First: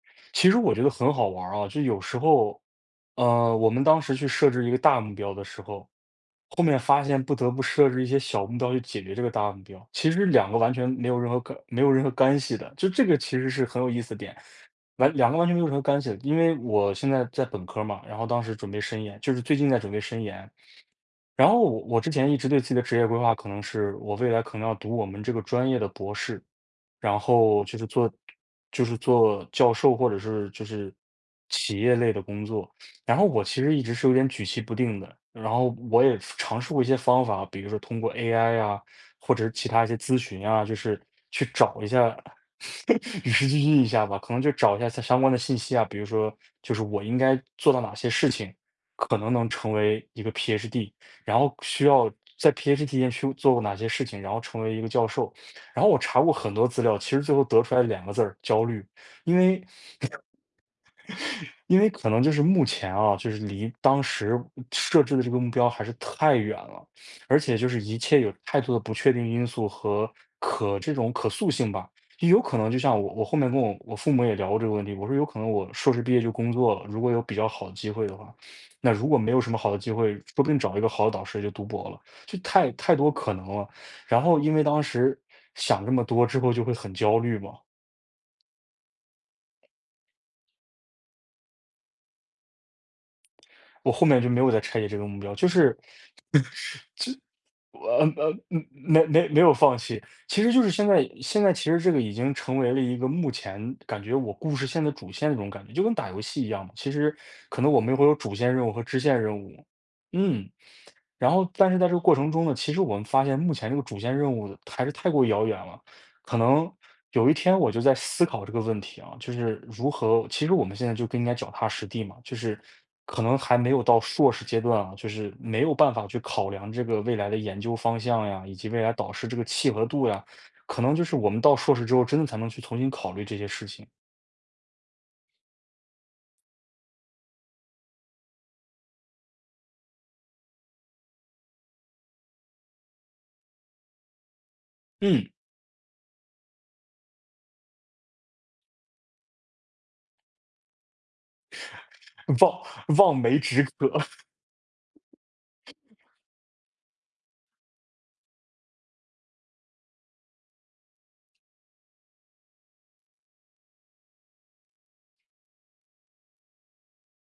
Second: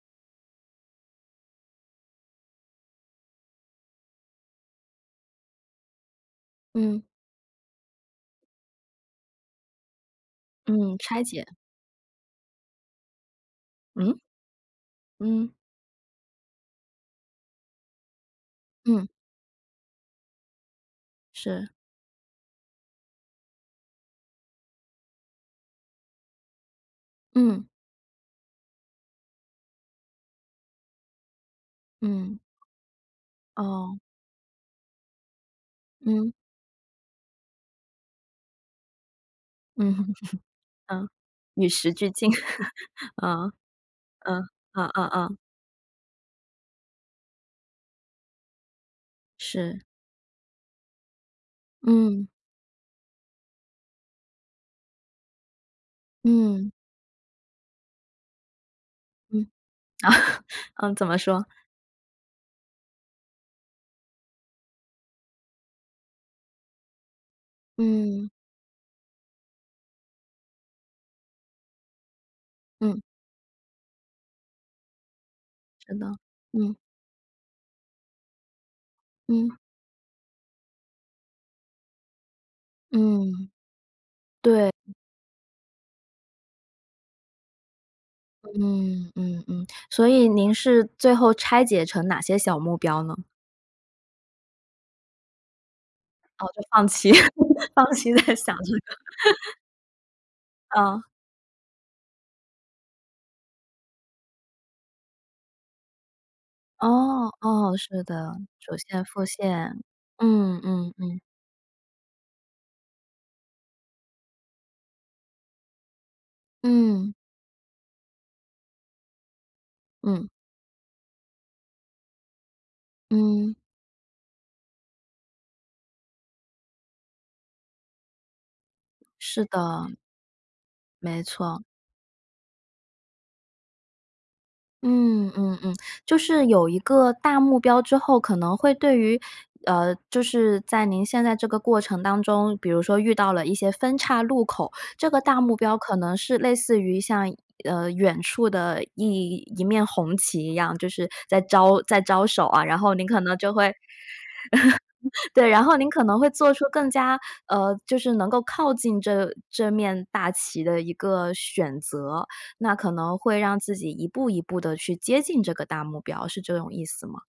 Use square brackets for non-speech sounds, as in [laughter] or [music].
其实我觉得很好玩儿啊，就有时候，呃，我们当时去设置一个大目标的时候，后面嗯。发现不得不设置一些小目标去解决这个大目标，其实2个完全嗯，没有拆任何解。可没有任何干系的。就这个其实是很有意思嗯？的点。完2个完嗯。全没有什么干系的，因为我现在在本科儿嘛，然后当时准备申嗯。研，就是最近在准备申研，然后是。我之前一直对自己的职业规划，可能是我未来可能要读我们这个专业的博士。然后嗯。就是做就是做教授，或者是就是企业类的嗯。工作。然后我其实一直哦。是有点举棋不定的，然后我也嗯。尝试过一些方法，比如说通过 AI 啊，或者是其嗯。他一些咨询啊 [laughs] 就是嗯。去与找一时下，俱进。[laughs] [laughs] 与时嗯，俱进一下吧，可能嗯，就找一嗯下嗯相关嗯。的信息啊，比如说就是我应该做到哪些事情，可能能成是。为一个 PhD，然后需要嗯。在 PhD 间去做哪些事情，然后成为一个教授。然后我查过很多嗯。资料，其实最后得出来2个字儿，焦虑，因嗯。为 [laughs] 呃，怎么说？[laughs] 因为可能就是目前啊，就是离当时设置的这个目标还是太远了。而且就是一切嗯。有太多的不确定因素和可这种可塑性吧。有可能就像嗯。我我后面跟我父母也聊过这个问题。我说有可能我硕是士的，毕业就工嗯。作了，如果有比较好的机会的话，那如果没有什嗯。么好的机会，说不定找一个好的导师就读博了，就太太多可能嗯。了。然后因为对。当嗯。时想这么多之后就会很焦虑嘛。嗯嗯嗯，所以您是最后拆解成哪些小目标呢？我后面就没有再拆解这个目标，就是哦，就放弃，[laughs] [laughs] 就，放呃，弃呃，在想嗯，这个。没没没 [laughs] 有放弃。其实就是现嗯。在现在其实这个已经成为了一个目前感觉我故事线的主线的那种感觉，就跟打游戏一样嘛，其实哦，可能哦，我们是会有主的，线任务主和支线线副任务。线。嗯。嗯嗯嗯。然后但是在这个过程中呢，其实我们发现目前这个主线任务还是太过遥远了，可能嗯。有一天我就在思考这个问题啊，就是如嗯。何其实我们现在就更应该脚踏实地嘛，就是可能嗯。还没有到硕士阶段啊，就是没有办法去考量这个未来的研究方向呀，以及未来导师这个是契合的。度呀，可能就是没我们到错。硕士之后真的才能去重新考虑这些事情。嗯嗯嗯。就是有一个大目标之后，可能会对于，呃，就是在您现在这个过程当中，比如说遇到了一些分叉路口，这个嗯。大目标可能是类似于像，呃，远处的一一面红旗一样，就是在招在招手啊。然后望您望可能梅就止会渴。[laughs] 对，然后您可 [laughs] 能会做出更加，呃，就是能够靠近这这面大旗的一个选择。那可能会让自己一步一步地去接近这个大目标，是这种意思吗？